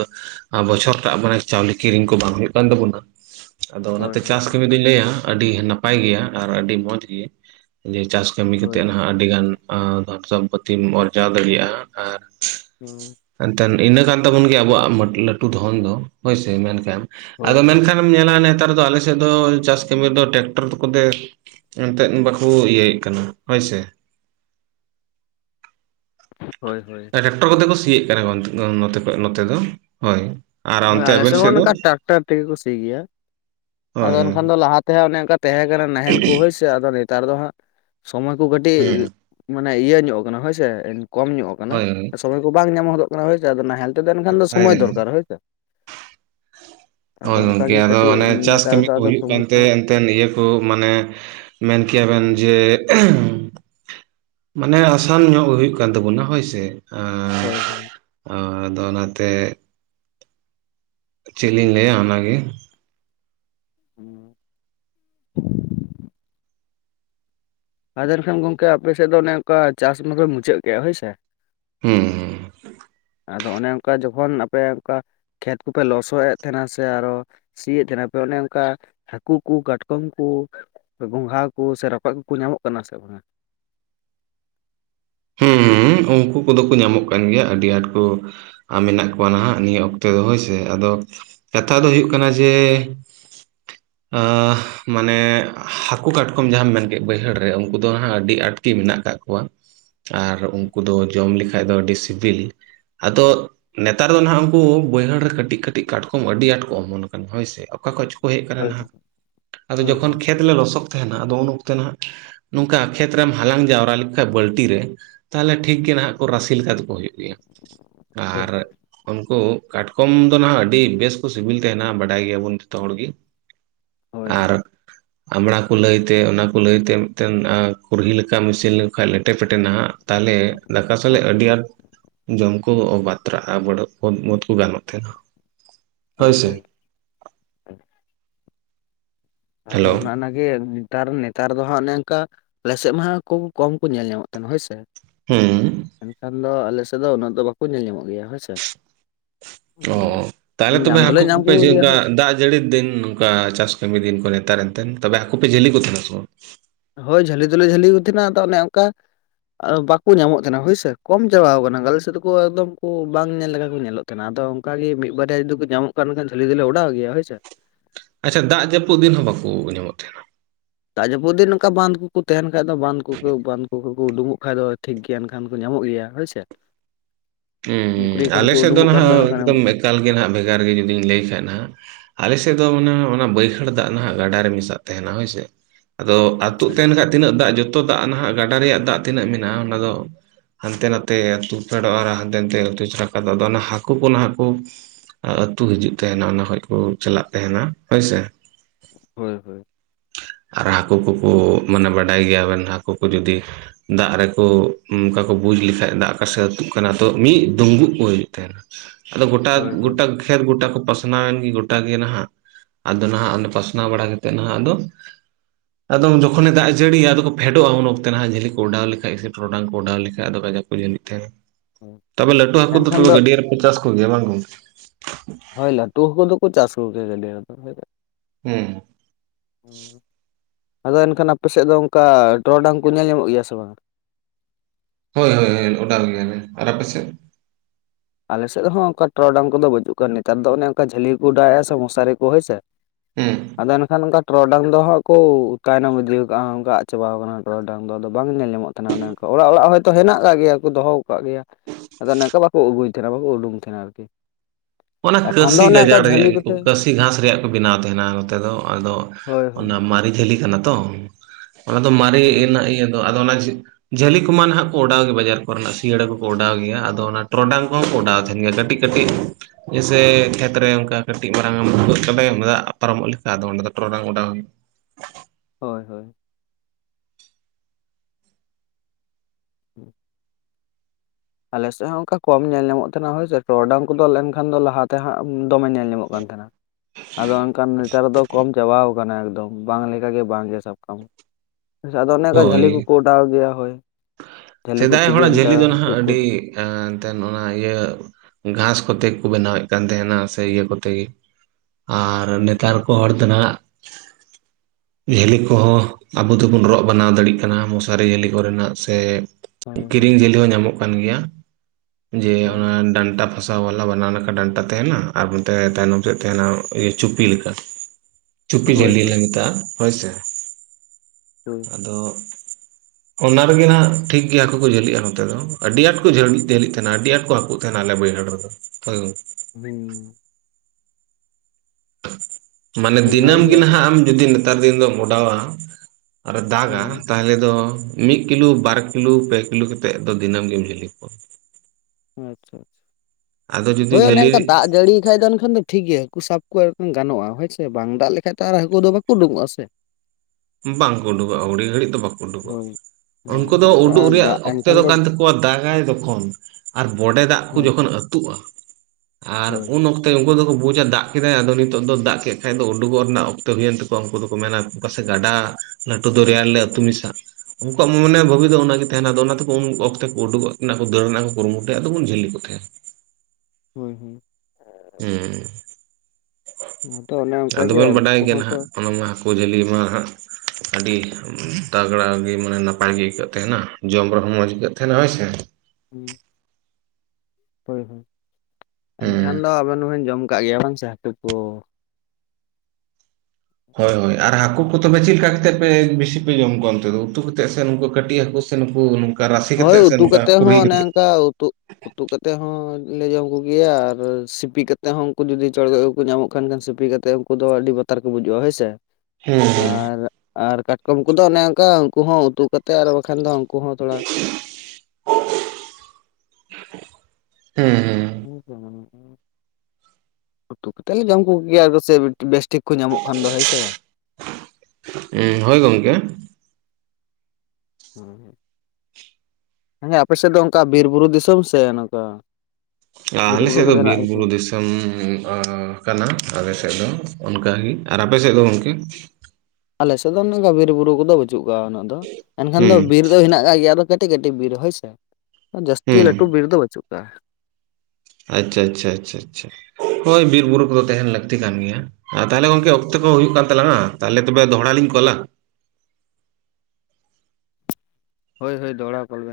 ᱟ ᱵᱚᱪᱷᱚᱨ ᱴᱟᱜ ᱢᱟᱱᱮ ᱪᱟᱣᱞᱮ ᱠᱤᱨᱤᱧ ᱠᱚ ᱵᱟᱝ ᱦᱩᱭᱩᱜ ᱠᱟᱱ ᱛᱟᱵᱚᱱᱟ᱾ ᱟᱫᱚ
ᱦᱳᱭ
ᱚᱱᱟᱛᱮ
ᱦᱳᱭ
ᱪᱟᱥ ᱠᱟᱹᱢᱤ ᱫᱚᱩᱧ ᱞᱟᱹᱭᱟ ᱟᱹᱰᱤ ᱱᱟᱯᱟᱭ ᱜᱮᱭᱟ ᱟᱨ ᱟᱹᱰᱤ ᱢᱚᱸᱡᱽ ᱜᱮᱭᱟ᱾ ᱡᱮ ᱪᱟᱥ ᱠᱟᱹᱢᱤ
ᱦᱳᱭ
ᱠᱟᱛᱮᱫ ᱱᱟᱦᱟᱸᱜ ᱟᱹᱰᱤᱜᱟᱱ ᱟᱸ ᱫᱷᱚᱱ ᱥᱚᱢᱯᱚᱛᱤᱢ ᱟᱨᱡᱟᱣ ᱫᱟᱲᱮᱭᱟᱼᱟ ᱟᱨ
ᱦᱳᱭ
ᱮᱱᱛᱮᱱ ᱤᱱᱟᱹ ᱠᱟᱱ ᱛᱟᱵᱚᱱ ᱜᱮᱭᱟ ᱟᱵᱚᱣᱟᱜ ᱢᱟᱴᱤ ᱞᱟᱹᱴᱩ ᱫᱷᱚᱱ ᱫᱚ ᱦᱳᱭᱥᱮ ᱢᱮᱱᱠᱷᱟᱱ
ᱦᱳᱭ
ᱟᱫᱚ ᱢᱮᱱᱠᱷᱟᱱᱮᱢ ᱧᱮᱞᱟ ᱱᱮᱛᱟᱨ ᱫᱚ ᱟᱞᱮ ᱥᱮᱜ ᱫᱚ ᱪᱟᱥ ᱠᱟᱹᱢᱤ ᱫᱚ ᱴᱮᱠᱴᱚᱨ ᱠᱚᱛᱮ ᱮᱱᱛᱮᱫ ᱵᱟᱠᱚ ᱤᱭᱟᱹᱭᱮᱫᱹᱜ ᱠᱟᱱᱟ ᱦᱳᱭ ᱥᱮ᱾
ᱦᱳᱭ ᱦᱳᱭ᱾
ᱴᱮᱠᱴᱚᱨ ᱠᱚᱛᱮ ᱠᱚ ᱥᱤᱭᱮᱜ ᱠᱟᱱᱟ ᱚᱝᱛᱮ ᱱᱚᱛᱮ ᱠᱷᱚᱭ ᱱᱚᱛᱮ ᱫᱚ ᱦᱳᱭ᱾ ᱟᱨ
ᱦᱳᱭ
ᱚᱱᱛᱮ ᱟᱵᱮᱱ
ᱟᱞᱮᱥᱮᱜ
ᱥᱮᱫ
ᱦᱚᱸ
ᱫᱚ
ᱚᱝᱠᱟ ᱴᱟᱠᱴᱟᱨ ᱛᱮᱜᱮ ᱠᱩ ᱥᱤ ᱜᱮᱭᱟ᱾
ᱦᱳᱭ
ᱟᱫᱚ ᱮᱱᱠᱷᱟᱱ ᱫᱚ ᱞᱟᱦᱟᱛᱮ ᱦᱟᱸᱜ ᱚᱱᱮ ᱚᱱᱠᱟ ᱛᱟᱦᱮᱸ ᱠᱟᱱᱟ ᱱᱟᱦᱮᱞ ᱠᱚ ᱦᱳᱭᱥᱮ ᱟᱫᱚ ᱱᱮᱛᱟᱨ ᱫᱚ ᱦᱟᱸᱜ, ᱥᱚᱢᱚᱭ ᱠᱚ
ᱦᱳᱭ ᱦᱮᱸ
ᱠᱟᱹᱴᱤᱜ ᱢᱟᱱᱮ ᱤᱭᱟᱹ ᱧᱚᱜ ᱠᱟᱱᱟ ᱦᱳᱭᱥᱮ ᱠᱚᱢ ᱧᱚᱜ ᱠᱟᱱᱟ᱾
ᱦᱳᱭ ᱦᱳᱭ
ᱥᱚᱢᱚᱭ ᱠᱚ ᱵᱟᱝ ᱧᱟᱢᱚᱜ ᱦᱚᱫᱚᱜ ᱠᱟᱱᱟ ᱦᱳᱭ ᱥᱮ ᱟᱫᱚ ᱱᱟᱦᱮᱞ ᱛᱮᱫᱚ ᱮᱱᱠᱷᱟᱱ ᱫᱚ
ᱦᱳᱭ
ᱥᱚᱢᱚᱭ
ᱫᱟᱞᱤᱧ
ᱫᱚᱨᱠᱟᱨ ᱦᱳᱭ ᱥᱮ᱾
ᱦᱳᱭ ᱜᱚᱝᱠᱮ ᱟᱫᱚ
ᱠᱟᱹᱴᱤᱡ
ᱟᱱᱮ ᱪᱟᱥ
ᱱᱮᱛᱟᱨ
ᱠᱟᱹᱢᱤ
ᱫᱚ
ᱠᱩ
ᱟᱫᱚ
ᱦᱩᱭᱩᱜ
ᱥᱚᱢᱚᱭ
ᱠᱟᱱᱛᱮ
ᱠᱚᱦᱚᱸ
ᱮᱱᱛᱮᱱ ᱤᱭᱟᱹ ᱠᱩ ᱢᱟᱱᱮ ᱢᱮᱱ ᱠᱮᱭᱟ ᱵᱮᱱ ᱡᱮ ᱢᱟᱱᱮ ᱟᱥᱟᱱ ᱧᱚᱜ ᱦᱩᱭᱩᱜ ᱠᱟᱱ ᱛᱟᱵᱚᱱᱟ ᱦᱳᱭᱥᱮ᱾ ᱟᱸ
ᱦᱳᱭ ᱦᱳᱭ᱾
ᱟᱫᱚ ᱚᱱᱟᱛᱮ ᱪᱮᱜᱞᱤᱝ ᱞᱟᱹᱭᱟ ᱚᱱᱟᱜᱮ᱾
ᱦᱩᱸ (inaudible) ᱟᱫᱚ ᱮᱱᱠᱷᱟᱱ ᱜᱚᱝᱠᱮ ᱟᱯᱮᱥᱮᱜ ᱫᱚ ᱚᱱᱮ ᱚᱱᱠᱟ ᱪᱟᱥ ᱢᱟᱯᱮ ᱢᱩᱪᱟᱹᱜ ᱠᱮᱜᱼᱟ ᱦᱳᱭ ᱥᱮ
ᱦᱩᱸ ᱦᱩᱸ᱾
ᱟᱫᱚ ᱚᱱᱮ ᱚᱱᱠᱟ ᱡᱚᱠᱷᱚᱱ ᱟᱯᱮ ᱚᱱᱠᱟ ᱠᱷᱮᱛ ᱠᱚᱯᱮ ᱞᱚᱥᱚᱜ ᱮᱫ ᱛᱟᱦᱮᱸᱱᱟ ᱥᱮ ᱟᱨᱚ ᱥᱤᱭᱮᱜ ᱛᱟᱦᱮᱸᱱᱟ ᱯᱮ ᱚᱱᱮ ᱚᱱᱠᱟ ᱦᱟᱹᱠᱩ ᱠᱩ ᱠᱟᱴᱠᱚᱢ ᱠᱩ ᱜᱚᱝᱜᱦᱟ ᱠᱩ ᱥᱮ ᱨᱚᱠᱚᱡ ᱠᱩᱠᱩ ᱧᱟᱢᱚᱜ ᱠᱟᱱᱟ ᱥᱮ ᱵᱟᱝ?
ᱦᱩᱸ ᱩᱱᱠᱩ ᱠᱚᱫᱚ ᱠᱚ ᱧᱟᱢᱚᱜ ᱠᱟᱱ ᱜᱮᱭᱟ᱾ ᱟᱹᱰᱤ ᱟᱸᱴ ᱠᱚ ᱟ ᱢᱮᱱᱟᱜ ᱠᱚᱣᱟ ᱱᱟᱦᱟᱸᱜ ᱱᱤᱭᱟᱹ ᱚᱠᱛᱮ ᱫᱚ ᱦᱳᱭᱥᱮ ᱟᱫᱚ, ᱠᱟᱛᱷᱟ ᱫᱚ ᱦᱩᱭᱩᱜ ᱠᱟᱱᱟ ᱡᱮ ᱟᱸ ᱢᱟᱱᱮ ᱦᱟᱹᱠᱩ ᱠᱟᱴᱠᱚᱢ ᱡᱟᱦᱟᱸᱢ ᱢᱮᱱᱠᱮᱜ ᱵᱟᱹᱭᱦᱟᱹᱲ ᱨᱮ ᱩᱱᱠᱩ ᱫᱚ ᱱᱟᱦᱟᱸᱜ ᱟᱹᱰᱤ ᱟᱸᱴ ᱛᱤ ᱢᱮᱱᱟᱜ ᱠᱟᱜ ᱠᱚᱣᱟ ᱟᱨ ᱩᱱᱠᱩ ᱫᱚ ᱡᱚᱢ ᱞᱮᱠᱷᱟᱭ ᱫᱚ ᱟᱹᱰᱤ ᱥᱤᱵᱤᱞ ᱟᱫᱚ, ᱱᱮᱛᱟᱨ ᱫᱚ ᱱᱟᱦᱟᱸᱜ ᱩᱱᱠᱩ ᱵᱟᱹᱭᱦᱟᱹᱲ ᱨᱮ ᱠᱟᱹᱴᱤᱜ ᱠᱟᱹᱴᱤᱜ ᱠᱟᱴᱠᱚᱢ ᱟᱹᱰᱤ ᱟᱴ ᱠᱚ ᱚᱢᱚᱱ ᱠᱟᱱᱟ ᱦᱳᱭᱥᱮ ᱚᱠᱟ ᱠᱷᱚᱭ ᱪᱚ ᱠᱚ ᱦᱮᱜ ᱠᱟᱱᱟ
ᱦᱳᱭ
ᱱᱟᱦᱟᱸᱜ ᱟᱫᱚ
ᱦᱳᱭ
ᱡᱚᱠᱷᱚᱱ
ᱦᱳᱭ
ᱠᱷᱮᱛ ᱞᱮ ᱞᱚᱥᱚᱫ ᱛᱮᱦᱮᱸᱱᱟ ᱟᱫᱚ ᱩᱱ ᱚᱠᱛᱮ ᱱᱟᱦᱟᱸᱜ ᱱᱚᱝᱠᱟ ᱠᱷᱮᱛᱨᱮᱢ ᱦᱟᱞᱟᱝ ᱡᱟᱣᱨᱟ ᱞᱮᱠᱚ ᱠᱷᱟᱭ ᱵᱟᱹᱞᱴᱤ ᱨᱮ ᱛᱟᱦᱚᱞᱮ ᱴᱷᱤᱠ ᱜᱮ ᱱᱟᱦᱟᱸᱜ ᱠᱚ ᱨᱟᱥᱮ ᱞᱮᱠᱟ ᱫᱚᱠᱚ ᱦᱩᱭᱩᱜ ᱜᱮᱭᱟ᱾
ᱦᱳᱭ
ᱟᱨ ᱩᱱᱠᱩ ᱠᱟᱴᱠᱚᱢ ᱫᱚ ᱱᱟᱦᱟᱸᱜ ᱟᱹᱰᱤ ᱵᱮᱥ ᱠᱚ ᱥᱤᱵᱤᱞ ᱛᱟᱦᱮᱸᱱᱟ ᱵᱟᱰᱟᱭ ᱜᱮᱭᱟᱵᱚᱱ ᱡᱚᱛᱚ ᱦᱚᱲᱜᱤ᱾
ᱦᱳᱭ
ᱟᱨ ᱟᱢᱵᱽᱲᱟ ᱠᱚ ᱞᱟᱹᱭᱛᱮ ᱚᱱᱟ ᱠᱚ ᱞᱟᱹᱭᱛᱮ ᱢᱤᱫᱛᱮᱱ ᱠᱩᱨᱦᱤ ᱞᱮᱠᱟᱢ ᱤᱥᱤᱱ ᱞᱮ ᱠᱷᱟᱭ ᱞᱮᱴᱮ ᱯᱮᱴᱮ ᱱᱟᱦᱟᱸᱜ ᱛᱟᱦᱞᱮ ᱫᱟᱠᱟ
ᱦᱳᱭ
ᱥᱮᱞᱮᱜ ᱟᱹᱰᱤ
ᱦᱳᱭ
ᱟᱸᱴ ᱡᱚᱢ ᱠᱚ ᱵᱟᱛᱨᱟᱜ-ᱟ ᱵᱟᱹᱲᱟᱹᱜ ᱢᱚᱛ ᱠᱚ ᱜᱟᱱᱚᱜ ᱛᱟᱦᱮᱱᱟ
ᱦᱳᱭ
ᱦᱳᱭᱥᱮ
ᱦᱳᱭ ᱟᱫᱚ
ᱦᱮᱞᱳ
ᱚᱱᱟ ᱟᱱᱟ ᱜᱮ ᱱᱮᱛᱟᱨ ᱱᱮᱛᱟᱨ ᱫᱚ ᱦᱟᱸᱜ ᱚᱱᱮ ᱚᱝᱠᱟ ᱟᱞᱮᱥᱮᱫ ᱢᱟ ᱦᱟᱜ ᱠᱷᱩᱵ ᱠᱚᱢ ᱠᱚ ᱧᱮᱞ ᱧᱟᱢᱚᱜ ᱛᱟᱦᱮᱱᱟ ᱦᱳᱭᱥᱮ᱾
ᱦᱩᱸ
ᱮᱱᱠᱷᱟᱱ ᱫᱚ ᱟᱞᱮ ᱥᱮᱫ ᱫᱚ ᱩᱱᱟᱹᱜ ᱫᱚ ᱵᱟᱠᱚ ᱧᱮᱞ ᱧᱟᱢᱚᱜ ᱜᱮᱭᱟ ᱦᱳᱭᱥᱮ,
ᱚ ᱛᱟᱦᱞᱮ ᱛᱚᱵᱮ
ᱧᱟᱢ ᱫᱚᱞᱮ
ᱦᱟᱹᱠᱩ
ᱧᱟᱢ
ᱠᱚᱯᱮ ᱡᱷᱟᱹ
ᱠᱚᱜᱮᱭᱟ
ᱵᱟ ᱫᱟᱜ ᱡᱟᱹᱲᱤᱫ ᱫᱤᱱ ᱱᱚᱝᱠᱟ ᱪᱟᱥ ᱠᱟᱹᱢᱤ ᱫᱤᱱ ᱠᱚ ᱱᱮᱛᱟᱨ ᱮᱱᱛᱮᱫ ᱛᱚᱵᱮ ᱦᱟᱹᱠᱩ ᱯᱮ ᱡᱷᱟᱹᱞᱤ ᱠᱚ ᱛᱟᱦᱮᱱᱟ ᱥᱮ ᱵᱟᱝ?
ᱦᱳᱭ ᱡᱷᱟᱹᱞᱤ ᱫᱚᱞᱮ ᱡᱷᱟᱹᱞᱤ ᱠᱚ ᱛᱮᱦᱮᱱᱟ ᱟᱫᱚ ᱚᱱᱮ ᱚᱝᱠᱟ ᱟ ᱵᱟᱠᱳ ᱧᱟᱢᱚᱜ ᱛᱮᱦᱮᱱᱟ ᱦᱳᱭᱥᱮ ᱠᱚᱢ ᱪᱟᱵᱟᱟᱣ ᱠᱟᱱᱟᱠᱳ ᱟᱞᱮᱥᱮᱫ ᱫᱚᱠᱚ ᱮᱠᱫᱚᱢ ᱠᱚ ᱵᱟᱝ ᱧᱮᱞ ᱞᱮᱠᱟ ᱠᱚ ᱧᱮᱞᱚᱜ ᱠᱟᱱᱟ ᱟᱫᱚ ᱚᱝᱠᱟ ᱜᱮ ᱢᱤᱫ ᱵᱟᱨᱭᱟ ᱡᱩᱫᱤ ᱠᱚ ᱧᱟᱢᱚᱜ ᱠᱟᱱ ᱠᱷᱟᱱ ᱡᱷᱟᱹᱞᱤ ᱫᱚᱞᱮ ᱚᱰᱟᱣ ᱜᱮᱭᱟ ᱦᱳᱭ ᱥᱮ᱾
ᱟᱪᱪᱷᱟ ᱫᱟᱜ ᱡᱟᱹᱯᱩᱫ ᱫᱤᱱ ᱦᱚᱸ ᱵᱟᱠᱩ ᱧᱟᱢᱚᱜ ᱛᱮᱦᱮᱱᱟ
ᱫᱟᱜ ᱡᱟᱹᱯᱩᱫ ᱫᱤᱱ ᱚᱝᱠᱟ ᱵᱟᱸᱫ ᱠᱚ ᱠᱩ ᱛᱮᱦᱮᱱ ᱠᱷᱟᱡ ᱫᱚ ᱵᱟᱸᱫ ᱠᱚ ᱠᱩ ᱵᱟᱸᱫ ᱠᱚ ᱠᱩ ᱠᱩ ᱩᱰᱩᱠᱚᱜ ᱠᱷᱟᱡ ᱫᱚ ᱴᱷᱤᱠ ᱜᱮᱭᱟ ᱮᱱᱠᱷᱟᱱ ᱠᱚ ᱧᱟᱢᱚᱜ ᱜᱮᱭᱟ ᱦᱳᱭᱥᱮ᱾
ᱩᱸ
ᱯᱩᱠᱷᱨᱤ ᱠᱷᱚᱱ ᱠᱚ
ᱟᱞᱮᱥᱮᱫ ᱫᱚ
ᱩᱰᱩᱠᱚᱜ ᱠᱟᱱ
ᱱᱟᱦᱟᱜ
ᱠᱷᱟᱱ
ᱮᱠᱫᱚᱢ ᱮᱠᱟᱞ ᱜᱮ ᱱᱦᱟᱜ ᱵᱷᱮᱜᱟᱨ ᱜᱮ ᱡᱩᱫᱤᱧ ᱞᱟᱹᱭ ᱠᱷᱟᱱ ᱱᱦᱟᱜ᱾ ᱟᱞᱮᱥᱮᱫ ᱫᱚ ᱚᱱᱟ ᱚᱱᱟ ᱵᱟᱹᱭᱦᱟᱹᱲ ᱫᱟᱜ ᱱᱟᱦᱟᱜ ᱜᱟᱰᱟ ᱨᱮ ᱢᱮᱥᱟᱜ ᱛᱟᱦᱮᱱᱟ ᱦᱳᱭᱥᱮ, ᱟᱫᱚ ᱟᱹᱛᱩᱜ
ᱟᱪᱪᱷᱟ
ᱛᱮᱦᱮᱱ ᱠᱷᱟᱡ ᱛᱤᱱᱟᱹᱜ ᱫᱟᱜ ᱡᱚᱛᱚ ᱫᱟᱜ ᱱᱟᱦᱟᱜ ᱜᱟᱰᱟ ᱨᱮᱭᱟᱜ ᱫᱟᱜ ᱛᱤᱱᱟᱹᱜ ᱢᱮᱱᱟᱜ-ᱟ ᱚᱱᱟ ᱫᱚ ᱦᱟᱱᱛᱮ ᱱᱟᱛᱮ ᱟᱛᱩᱜ ᱯᱷᱮᱰᱚᱜ-ᱟ ᱟᱨ ᱦᱟᱱᱛᱮ ᱱᱟᱛᱮ ᱟᱛᱩ ᱪᱷᱨᱠᱟ ᱫᱚ ᱟᱫᱚ ᱚᱱᱟ ᱦᱟᱹᱠᱩ ᱠᱚ ᱱᱟᱦᱟᱜ ᱠᱩ ᱟᱹᱛᱩ ᱦᱤᱡᱩᱜ ᱛᱮᱦᱮᱱᱟ ᱚᱱᱟ ᱠᱷᱚᱡ ᱠᱩ ᱪᱟᱞᱟᱜ ᱛᱮᱦᱮᱱᱟ ᱦᱳᱭᱥᱮ᱾
ᱦᱳᱭ ᱦᱳᱭ
ᱟᱨ ᱦᱟᱹᱠᱩ ᱠᱩᱠᱩ ᱢᱟᱱᱮ ᱵᱟᱰᱟᱭ ᱜᱮᱭᱟᱵᱮᱱ ᱦᱟᱹᱠᱩ ᱠᱚ ᱡᱩᱫᱤ ᱫᱟᱜ ᱨᱮᱠᱚ ᱚᱱᱠᱟ ᱠᱚ ᱵᱩᱡ ᱞᱮᱠᱷᱟᱡ ᱫᱟᱜ ᱚᱠᱟᱥᱮᱫ ᱟᱹᱛᱩᱜ ᱠᱟᱱᱟ ᱛᱚ ᱢᱤᱫ ᱫᱩᱢᱵᱩᱜ ᱠᱚ ᱦᱩᱭᱩᱜ ᱛᱮᱦᱮᱱᱟ ᱟᱫᱚ ᱜᱚᱴᱟ
ᱦᱳᱭ ᱦᱳᱭ
ᱜᱚᱴᱟ ᱠᱷᱮᱨ ᱜᱚᱴᱟ ᱠᱚ ᱯᱟᱥᱱᱟᱣ ᱮᱱ ᱜᱮ ᱜᱚᱴᱟ ᱜᱮ ᱱᱟᱦᱟᱜ ᱟᱫᱚ ᱱᱟᱦᱟᱜ ᱟᱫᱚ ᱯᱟᱥᱱᱟᱣ ᱵᱟᱲᱟ ᱠᱟᱛᱮᱜ ᱱᱟᱦᱟᱜ ᱫᱚ ᱟᱫᱚᱢ ᱡᱚᱠᱷᱚᱱᱮ ᱫᱟᱜ ᱮ ᱡᱟᱹᱲᱤᱭᱤᱭᱟ ᱟᱫᱚ ᱠᱚ ᱯᱷᱮᱰᱚᱜ-ᱟ ᱩᱱ ᱚᱠᱛᱮ ᱱᱟᱦᱟᱜ ᱡᱷᱟᱹᱞᱤ ᱠᱚ ᱚᱰᱟᱣ ᱞᱮᱠᱷᱟᱡ ᱥᱮ ᱴᱚᱰᱟᱝ ᱠᱚ ᱚᱰᱟᱣ ᱞᱮᱠᱷᱟᱡ ᱟᱫᱚ ᱠᱟᱡᱟ ᱠᱚ ᱡᱷᱟᱹᱞᱤᱜ ᱛᱮᱦᱮᱸᱱᱟ
ᱦᱳᱭ
ᱛᱚᱵᱮ ᱞᱟᱹᱴᱩ ᱦᱟᱹᱠᱩ ᱫᱚ ᱛᱚᱵᱮ ᱜᱟᱹᱰᱭᱟᱹ ᱨᱮᱯᱮ ᱪᱟᱥ ᱠᱚᱜᱮᱭᱟ ᱵᱟᱝ ᱜᱚᱝᱠᱮ?
ᱦᱳᱭ ᱞᱟᱹᱴᱩ ᱦᱟᱠᱩ ᱫᱩᱠᱩ ᱪᱟᱥ ᱠᱚᱜᱮᱭᱟ ᱜᱟᱹᱰᱭᱟᱹ ᱨᱮᱫᱚ
ᱦᱩᱸ
ᱟᱫᱚ ᱮᱱᱠᱷᱟᱱ ᱟᱯᱮ ᱥᱮᱫ ᱫᱚ ᱚᱝᱠᱟ ᱴᱚᱨᱚᱰᱟᱝ ᱠᱚ ᱧᱮᱞ ᱧᱟᱢᱚᱜ ᱜᱮᱭᱟ ᱥᱮ ᱵᱟᱝᱟ?
ᱦᱳᱭ ᱦᱳᱭ ᱦᱳᱭ ᱚᱰᱟᱣ ᱜᱮᱭᱟᱞᱮ, ᱟᱨ ᱟᱯᱟᱥᱮᱫ?
ᱟᱞᱮᱥᱮᱫ ᱦᱚᱸ ᱚᱱᱠᱟ ᱴᱚᱨᱚᱰᱟᱝ ᱠᱚᱫᱚ ᱵᱟᱹᱪᱩᱜ ᱠᱟ ᱱᱮᱛᱟᱨ ᱫᱚ ᱚᱱᱮ ᱚᱱᱠᱟ ᱡᱷᱟᱹᱞᱤ ᱠᱚ ᱚᱰᱟᱣᱮᱜ ᱟ ᱥᱮ ᱢᱚᱥᱟᱨᱤ ᱠᱚ ᱦᱳᱭ ᱥᱮ,
ᱦᱩᱸ
ᱟᱫᱚ ᱮᱱᱠᱷᱟᱱ ᱚᱱᱠᱟ ᱴᱨᱚᱰᱟᱝ ᱫᱚ ᱦᱟᱸᱜ ᱠᱩ ᱛᱟᱭᱱᱚᱢ ᱤᱫᱤᱣ ᱠᱟᱜ-ᱟ ᱚᱱᱠᱟ ᱟᱫ ᱪᱟᱵᱟᱣ ᱠᱟᱱᱟ ᱴᱚᱨᱚᱰᱟᱝ ᱫᱚ ᱟᱫᱚ ᱵᱟᱝ ᱧᱮᱞ ᱧᱟᱢᱚᱜ ᱛᱷᱮᱱᱟ ᱚᱱᱮ ᱚᱝᱠᱟ ᱚᱲᱟᱜ ᱚᱲᱟᱜ ᱦᱚᱭᱛᱳ ᱦᱮᱱᱟᱜ ᱟᱠᱟᱫ ᱜᱮᱭᱟ ᱠᱚ ᱫᱚᱦᱚ ᱟᱠᱟᱫ ᱜᱮᱭᱟ ᱟᱫᱚ ᱮᱝᱠᱟ ᱵᱟᱠᱚ ᱟᱹᱜᱩᱭ ᱛᱷᱮᱱᱟ ᱵᱟᱠᱚ ᱩᱰᱩᱝ ᱛᱷᱮᱱᱟ ᱟᱨᱠᱤ᱾
ᱚᱱᱟ
ᱮᱠᱷᱚᱱ ᱫᱚ
ᱠᱟᱹᱥᱤ
ᱚᱱᱮ ᱚᱱᱠᱟ
ᱜᱟᱡᱟᱲ
ᱡᱷᱟᱹᱞᱤ
ᱨᱮᱭᱟᱜ
ᱠᱚᱛᱮ
ᱜᱮᱠᱚ ᱠᱟᱹᱥᱤ ᱜᱷᱟᱥ ᱨᱮᱭᱟᱜ ᱠᱚ ᱵᱮᱱᱟᱣ ᱛᱮᱦᱮᱱᱟ ᱱᱚᱛᱮ ᱫᱚ ᱟᱫᱚ
ᱦᱳᱭ ᱦᱳᱭ
ᱚᱱᱟ ᱢᱟᱨᱮ ᱡᱷᱟᱹᱞᱤ ᱠᱟᱱᱟ ᱛᱚ ᱚᱱᱟ ᱫᱚ ᱢᱟᱨᱮ
ᱦᱳᱭ
ᱨᱮᱱᱟᱜ ᱤᱭᱟᱹ ᱫᱚ ᱟᱫᱚ ᱚᱱᱟ ᱡᱷᱟᱹᱞᱤ ᱠᱚᱢᱟ ᱱᱦᱟᱜ ᱠᱚ ᱚᱰᱟᱣ ᱜᱮᱭᱟ ᱵᱟᱡᱟᱨ ᱠᱚᱨᱮ ᱱᱟᱜ ᱥᱤᱭᱟᱹᱲᱟ ᱠᱚᱠᱚ ᱚᱰᱟᱣ ᱜᱮᱭᱟ ᱟᱫᱚ ᱚᱱᱟ ᱴᱨᱚᱰᱟᱝ ᱠᱚᱦᱚ ᱠᱚ ᱚᱰᱟᱣ ᱛᱟᱦᱮᱱ ᱜᱮᱭᱟ ᱠᱟᱴᱤ ᱠᱟᱴᱤᱜ ᱡᱮᱭᱥᱮ ᱠᱷᱮᱛᱨᱮ ᱚᱱᱠᱟ ᱠᱟᱴᱤᱡ ᱢᱟᱨᱟᱝ ᱮᱢ ᱵᱩᱜᱟᱹᱜ ᱠᱟᱫᱟᱭᱮᱢ ᱫᱟᱜ ᱯᱟᱨᱚᱢᱚᱜ ᱞᱮᱠᱟ ᱟᱫᱚ ᱚᱴᱮ ᱫᱚ ᱰᱚᱨᱚᱰᱟᱝ ᱚᱰᱟᱣ
ᱦᱳᱭ ᱦᱳᱭ ᱦᱩ ᱟᱞᱮ ᱥᱮᱜ ᱦᱚᱸ ᱚᱝᱠᱟ ᱠᱚᱢ ᱧᱮᱞ ᱧᱟᱢᱚᱜ ᱛᱮᱦᱮᱱᱟ ᱦᱳᱭᱥᱮ ᱴᱨᱚᱰᱟᱝ ᱠᱚᱫᱚ ᱞᱮᱝᱠᱷᱟᱱ ᱫᱚ ᱞᱟᱦᱟ ᱛᱮ ᱦᱟᱜ ᱫᱚᱢᱮ ᱧᱮᱞ ᱧᱟᱢᱚᱜ ᱠᱟᱱ ᱛᱟᱦᱮᱱᱟ᱾ ᱟᱫᱚ ᱮᱱᱠᱷᱟᱱ ᱱᱮᱛᱟᱨ ᱫᱚ ᱠᱚᱢ ᱪᱟᱵᱟᱣ ᱠᱟᱱᱟ ᱮᱠᱫᱚᱢ ᱵᱟᱝ ᱞᱮᱠᱟ ᱜᱮ ᱵᱟᱝ ᱜᱮ ᱥᱟᱵ ᱠᱟᱢᱮ᱾ ᱟᱫᱚ ᱚᱱᱮ ᱚᱠᱟ
ᱦᱳᱭ
ᱡᱷᱟᱹᱞᱤ ᱠᱚᱠᱚ ᱚᱴᱟᱣ ᱜᱮᱭᱟ ᱦᱳᱭ᱾ ᱡᱷᱟᱹᱞᱤ ᱠᱚ
ᱥᱮᱫᱟᱭ
ᱛᱮᱜᱮ
ᱦᱚᱲᱟᱜ ᱡᱷᱟᱹᱞᱤ
ᱱᱮᱛᱟᱨ
ᱫᱚ ᱱᱷᱟᱸᱜ
ᱦᱟᱹᱠᱩ ᱠᱚ
ᱟᱹᱰᱤ ᱮᱸ ᱮᱱᱛᱮᱱ ᱚᱱᱟ ᱤᱭᱟᱹ ᱜᱷᱟᱸᱥ ᱠᱚᱛᱮ ᱜᱮ ᱠᱚ ᱵᱮᱱᱟᱣᱮᱜ ᱠᱟᱱ ᱛᱟᱦᱮᱸᱱᱟ ᱥᱮ ᱤᱭᱟᱹ ᱠᱚᱛᱮ ᱜᱮ ᱟᱨ ᱱᱮᱛᱟᱨ ᱠᱚ ᱦᱚᱲ ᱫᱚ ᱱᱷᱟᱸᱜ ᱡᱷᱟᱹᱞᱤ ᱠᱚᱦᱚᱸ ᱟᱵᱚ ᱫᱚᱵᱚᱱ ᱨᱚᱜ ᱵᱟᱱᱟᱣ ᱫᱟᱹᱲᱤᱜ ᱠᱟᱱᱟ ᱢᱚᱥᱟᱨᱤ ᱡᱷᱟᱹᱞᱤ ᱠᱚᱨᱮᱱᱟᱜ, ᱥᱮ
ᱦᱳᱭ ᱦᱳᱭ
ᱠᱤᱨᱤᱧ ᱡᱷᱟᱹᱞᱤ ᱦᱚ ᱧᱟᱢᱚᱜ ᱠᱟᱱ ᱜᱮᱭᱟ ᱡᱮ
ᱦᱳᱭ
ᱚᱱᱟ ᱰᱟᱱᱴᱟᱯ ᱦᱟᱥᱟ ᱣᱟᱞᱟ ᱵᱟᱱᱟ ᱱᱟᱠᱷᱟ ᱰᱟᱱᱴᱟ ᱛᱟᱦᱮᱸᱱᱟ ᱟᱨ ᱱᱚᱛᱮ ᱛᱟᱭᱱᱚᱢ ᱥᱮᱫ ᱛᱟᱦᱮᱸᱱᱟ ᱩᱸ ᱤᱭᱟᱹ ᱪᱩᱯᱤ ᱞᱮᱠᱟ᱾ ᱪᱩᱯᱤ
ᱦᱳᱭ
ᱡᱷᱟᱹᱞᱤ ᱞᱮ
ᱦᱳᱭ
ᱢᱮᱛᱟᱜ, ᱦᱳᱭ ᱥᱮ?
ᱦᱩᱸ,
ᱟᱫᱚᱻᱜ ᱚᱱᱟ ᱨᱚᱜᱮ ᱱᱷᱟᱸᱜ ᱴᱷᱤᱠ ᱜᱮ ᱦᱟᱹᱠᱩ ᱠᱚ ᱡᱷᱟᱹᱞᱤᱜᱼᱟ ᱱᱚᱛᱮ ᱫᱚ, ᱟᱹᱰᱤ ᱟᱸᱴ ᱡᱷᱟᱹᱞᱤᱜ, ᱡᱷᱟᱹᱞᱤᱜ ᱛᱟᱦᱮᱸᱱᱟ, ᱟᱹᱰᱤ ᱟᱸᱴ ᱠᱚ ᱦᱟᱹᱠᱩ ᱛᱟᱦᱮᱸᱱᱟ ᱟᱞᱮᱭᱟᱜ ᱵᱟᱹᱭᱦᱟᱹᱲ ᱨᱮᱫᱚ᱾ ᱦᱳᱭ ᱜᱚᱝ-
ᱵᱤᱧ,
(unintelligible) ᱢᱟᱱᱮ ᱫᱤᱱᱟᱹᱢ
ᱚᱱᱟᱜᱮ
ᱜᱮ
ᱟᱫᱚ
ᱱᱷᱟᱸᱜ ᱟᱢ ᱡᱩᱫᱤ ᱱᱮᱛᱟᱨ ᱫᱤᱱ ᱫᱚᱢ ᱚᱰᱟᱣᱟ ᱟᱨ ᱮ ᱫᱟᱜᱽᱼᱟ,
ᱦᱩᱸ
ᱛᱟᱦᱮᱞᱮ ᱫᱚ ᱢᱤᱫ ᱠᱤᱞᱩ, ᱵᱟᱨ ᱠᱤᱞᱩ, ᱯᱮ ᱠᱤᱞᱳ ᱠᱟᱛᱮᱜ ᱫᱚ ᱫᱤᱱᱟᱹᱢ ᱜᱮᱢ ᱡᱷᱟᱹᱞᱤ ᱠᱚᱣᱟ᱾
ᱟᱪᱪᱷᱟ,
ᱟᱫᱚ ᱡᱩᱫᱤ
ᱦᱳᱭ ᱚᱱᱮ ᱚᱸᱠᱟ
ᱡᱷᱟᱹᱞᱤ
ᱫᱟᱜ ᱡᱟᱹᱲᱤ ᱠᱷᱟᱡ ᱫᱚ ᱮᱱᱠᱷᱟᱱ ᱫᱚ ᱴᱷᱤᱠ ᱜᱮᱭᱟ ᱦᱟᱹᱠᱩ ᱥᱟᱵ ᱠᱚ ᱟᱭ ᱨᱚᱠᱚᱢ ᱜᱟᱱᱚᱜᱼᱟ, ᱦᱳᱭ ᱥᱮ ᱵᱟᱝ ᱫᱟᱜ ᱞᱮᱠᱷᱟᱡ ᱫᱚ ᱟᱨ ᱦᱟᱹᱠᱩ ᱫᱚ ᱵᱟᱹᱠᱩ ᱩᱰᱩᱸᱝᱼᱚᱜᱼᱟ ᱥᱮ?
ᱵᱟᱝ ᱠᱚ ᱩᱰᱩᱠᱚᱜᱼᱟ, ᱩᱲᱤ ᱜᱷᱟᱹᱲᱤᱡ ᱫᱚ ᱵᱟᱠᱚ ᱩᱰᱩᱠᱚᱜᱼᱟ᱾
ᱦᱳᱭ ᱦᱳᱭ
ᱩᱱᱠᱩ ᱫᱚ
ᱚᱱᱠᱟ
ᱩᱰᱩᱜ ᱨᱮᱭᱟᱜ
ᱫᱟᱜ
ᱚᱠᱛᱮ
ᱮᱱᱠᱷᱟᱱ
ᱫᱚ ᱠᱟᱱ ᱛᱟᱠᱚᱣᱟ ᱫᱟᱜᱽᱼᱟᱭ ᱡᱚᱠᱷᱚᱱ᱾ ᱟᱨ ᱵᱚᱰᱮ ᱫᱟᱜ ᱠᱚ
ᱦᱳᱭ
ᱡᱚᱠᱷᱚᱱ ᱟᱹᱛᱩᱜᱼᱟ, ᱟᱨ
ᱦᱳᱭ
ᱩᱱ ᱚᱠ ᱛᱮ, ᱩᱸᱠᱩ ᱫᱚᱠᱚ ᱵᱩᱡᱽᱼᱟ ᱫᱟᱜ ᱠᱮᱫᱟᱭ ᱟᱫᱚ ᱱᱤᱛᱚᱜ ᱫᱚ ᱫᱟᱜ ᱠᱮᱜ ᱠᱷᱟᱡ ᱫᱚ ᱩᱰᱩᱠᱚᱜ ᱨᱮᱱᱟᱜ ᱚᱠᱛᱚ ᱦᱩᱭᱮᱱ ᱛᱟᱠᱚᱣᱟ ᱩᱱᱠᱩ ᱫᱚᱠᱚ ᱢᱮᱱᱟ ᱚᱠᱟ ᱥᱮ ᱥᱮᱫ ᱜᱟᱰᱟ, ᱞᱟᱹᱴᱩ ᱫᱚᱨᱭᱟ ᱨᱮᱞᱮ ᱟᱹᱛᱩ ᱢᱤᱥᱟᱜ ᱩᱱᱠᱩᱣᱟᱜ ᱢᱳᱱᱮ ᱵᱷᱟᱹᱵᱤ ᱫᱚ ᱚᱱᱟᱜᱮ ᱛᱟᱦᱮᱸᱱᱟ, ᱟᱫᱚ ᱚᱱᱟᱛᱮᱵᱚ ᱩᱱ ᱚᱠᱛᱮ ᱠᱚ ᱩᱰᱩᱠᱚᱜ ᱨᱮᱱᱟᱜ ᱠᱚ ᱫᱟᱹᱲ ᱨᱮᱱᱟᱜ ᱠᱚ ᱠᱩᱨᱩᱢᱩᱴᱩᱭᱟ, ᱟᱫᱚ ᱵᱚᱱ ᱡᱷᱟᱹᱞᱤ ᱠᱚ ᱛᱟᱦᱮᱸᱱ᱾
ᱦᱳᱭ ᱦᱳᱭ᱾
ᱦᱩᱸ,
ᱟᱫᱚ ᱚᱱᱮ ᱚᱱᱠᱟ
ᱟᱫᱚ
ᱜᱮ
ᱵᱚᱱ
ᱟᱵᱚ
ᱵᱟᱰᱟᱭ ᱜᱮᱭᱟ
ᱠᱚᱦᱚᱸ ᱛᱚ
ᱱᱷᱟᱸᱜ ᱚᱱᱟ ᱢᱟ ᱦᱟᱹᱠ ᱠᱩ ᱡᱷᱟᱹᱞᱤ ᱮᱢᱟ ᱦᱟᱸᱜ ᱟᱹᱰᱤ ᱩᱸ ᱛᱟᱜᱽᱲᱟ ᱜᱮ ᱢᱟᱱᱮ ᱱᱟᱯᱟᱭ ᱜᱮ ᱟᱹᱭᱠᱟᱹᱜ ᱛᱟᱦᱮᱸᱱᱟ, ᱡᱚᱢ ᱨᱮᱦᱚᱸ ᱢᱚᱸᱡᱽ ᱟᱹᱭᱠᱟᱹᱜ ᱛᱟᱦᱮᱸᱱᱟ ᱦᱳᱭ ᱥᱮ?
ᱦᱩᱸ᱾ ᱦᱳᱭ ᱦᱳᱭ, ᱮᱱᱠᱷᱟᱱ
ᱦᱩᱸ
ᱫᱚ ᱟᱵᱮᱱ ᱦᱚᱸᱵᱮᱱ ᱡᱚᱢ ᱠᱟᱜ ᱜᱮᱭᱟ ᱵᱟᱝ ᱥᱮ ᱦᱟᱹᱠᱩ ᱠᱚ?
ᱦᱳᱭ ᱦᱳᱭ ᱟᱨ ᱦᱟᱹᱠᱩ ᱠᱚ ᱛᱚᱵᱮ ᱪᱮᱫ ᱞᱮᱠᱟ ᱠᱟᱛᱮᱫ ᱯᱮ ᱵᱤᱥᱤ ᱯᱮ ᱡᱚᱢ ᱠᱚᱣᱟ ᱚᱱᱛᱮ ᱫᱚ ᱩᱛᱩ ᱠᱟᱛᱮᱫ ᱥᱮ ᱱᱩᱠᱩ ᱠᱟᱹᱴᱤᱡ ᱦᱟᱹᱠᱩ ᱥᱮ ᱱᱩᱠᱩ ᱱᱩᱠ?
ᱦᱳᱭ ᱩᱛᱩ ᱠᱟᱛᱮᱜ ᱦᱚᱸ ᱚᱱᱮ ᱚᱸᱠᱟ ᱩ ᱛᱩᱜ, ᱩᱛᱩ ᱠᱟᱛᱮᱜ ᱦᱚᱸ ᱞᱮ ᱡᱚᱢ ᱠᱚᱜᱮᱭᱟ ᱟᱻᱨ ᱥᱤᱯᱤ ᱠᱟᱛᱮᱜ ᱦᱚᱸ ᱩᱸᱠᱩ ᱡᱩᱫᱤ ᱪᱟᱹᱲᱜᱟᱹᱜ ᱦᱟᱹᱠᱩ ᱠᱚ ᱧᱟᱢᱚᱜ ᱠᱟᱱ ᱠᱷᱟᱱ ᱥᱤᱯ ᱯᱤ ᱠᱟᱛᱮ ᱩᱸᱠᱩ ᱫᱚ ᱟᱹᱰᱤ ᱵᱟᱛᱟᱨ ᱠᱚ ᱵᱩᱡᱽᱼᱚᱜᱼᱟ, ᱦᱳᱭ ᱥᱮ?
ᱦᱩᱸ
ᱟᱨ ᱟᱨ ᱠᱟᱴᱠᱚᱢ ᱠᱚᱫᱚ ᱚᱱᱮ ᱚᱸᱠᱟ ᱩᱸᱠᱩ ᱦᱚᱸ ᱩᱛᱩ ᱠᱟᱛᱮᱜ ᱟᱨ ᱵᱟᱠᱷᱟᱱ ᱫᱚ ᱚᱝ ᱠᱩ ᱦᱚᱸ ᱛᱷᱚᱲᱟ
ᱦᱮᱸ ᱦᱮᱸ,
ᱩᱛᱩ ᱠᱟᱛᱮᱫ ᱞᱮ ᱡᱚᱢ ᱠᱚᱜᱮᱭᱟ, ᱟᱫᱚ ᱥᱮᱵᱽ ᱵᱮᱥᱴᱷᱤᱠ ᱠᱚ ᱧᱟᱢᱚᱜ ᱠᱷᱟᱱ ᱫᱚ, ᱦᱚᱭ ᱥᱮ ᱵᱟᱝ?
ᱦᱩᱸ ᱦᱳᱭ ᱜᱚᱝᱠᱮ᱾
(inaudible) ᱢᱟᱱᱮ ᱟᱯᱮ ᱥᱮᱫ ᱫᱚ ᱚᱸᱠᱟ ᱵᱤᱨ ᱵᱩᱨᱩ ᱫᱤᱥᱚᱢ ᱥᱮ ᱚᱱᱟ ᱫᱚ?
ᱟ, ᱟᱞᱮ ᱥᱮᱜ ᱫᱚ ᱵᱤᱨ ᱵᱩᱨᱩ ᱫᱤᱥ- ᱥᱚᱢ ᱟᱸ ᱠᱟᱱᱟ ᱟᱞᱮ ᱥᱮᱫ ᱫᱚ ᱚᱱᱠᱟ ᱜᱮ ᱟᱨ ᱟᱯᱮ ᱥᱮᱫ ᱫᱚ ᱜᱚᱝᱠᱮ?
ᱟᱞᱮᱥᱮᱫ ᱫᱚ ᱚᱱᱮ ᱚᱸᱠᱟ ᱵᱤᱨ ᱵᱩᱨᱩ ᱠᱚᱫᱚ ᱵᱟᱹᱪᱩᱜ ᱠᱚᱣᱟ ᱩᱱᱟᱹᱜ ᱫᱚ ᱮᱱᱠᱷᱟᱱ ᱫᱚ
ᱦᱩᱸ
ᱵᱤᱨ ᱫᱚ ᱦᱮᱱᱟᱜ ᱠᱟᱜ ᱜᱮᱭᱟ ᱟᱫᱚ ᱠᱟᱹᱴᱤᱡ ᱠᱟᱹᱴᱤᱡ ᱵᱤᱨ ᱦᱳᱭᱥᱮ, ᱟ. ᱡᱟᱹᱥᱛᱤ
ᱦᱩᱸ
ᱞᱟᱹᱴᱩ ᱵᱤᱨ ᱫᱚ ᱵᱟᱹᱪᱩᱜ ᱠᱟᱜᱼᱟ᱾
ᱟᱪᱪᱷᱟ ᱟᱪᱪᱷᱟ ᱟᱪᱪᱷᱟ ᱟᱪᱪᱷᱟ, ᱦᱳᱭ ᱵᱤᱨ ᱵᱩᱨᱩ ᱠᱚᱫᱚ ᱛᱟᱦᱮᱸᱱ ᱞᱟᱹᱠᱛᱤ ᱠᱟᱱ ᱜᱮᱭᱟ᱾ ᱟᱨ ᱛᱟᱦᱮᱞᱮ ᱜᱚᱝᱠᱮ ᱚᱠᱛᱮ ᱠᱚ ᱦᱩᱭᱩᱜ ᱠᱟᱱ ᱛᱟᱞᱟᱝᱼᱟ, ᱛᱟᱦᱮᱞᱮ ᱛᱚᱵᱮ ᱫᱚᱦᱲᱟ ᱞᱤᱧ ᱠᱚᱞᱼᱟ?
ᱦᱳᱭ ᱦᱳᱭ, ᱫᱚᱦᱚᱲᱟ ᱠᱚᱞ ᱵᱮᱱ᱾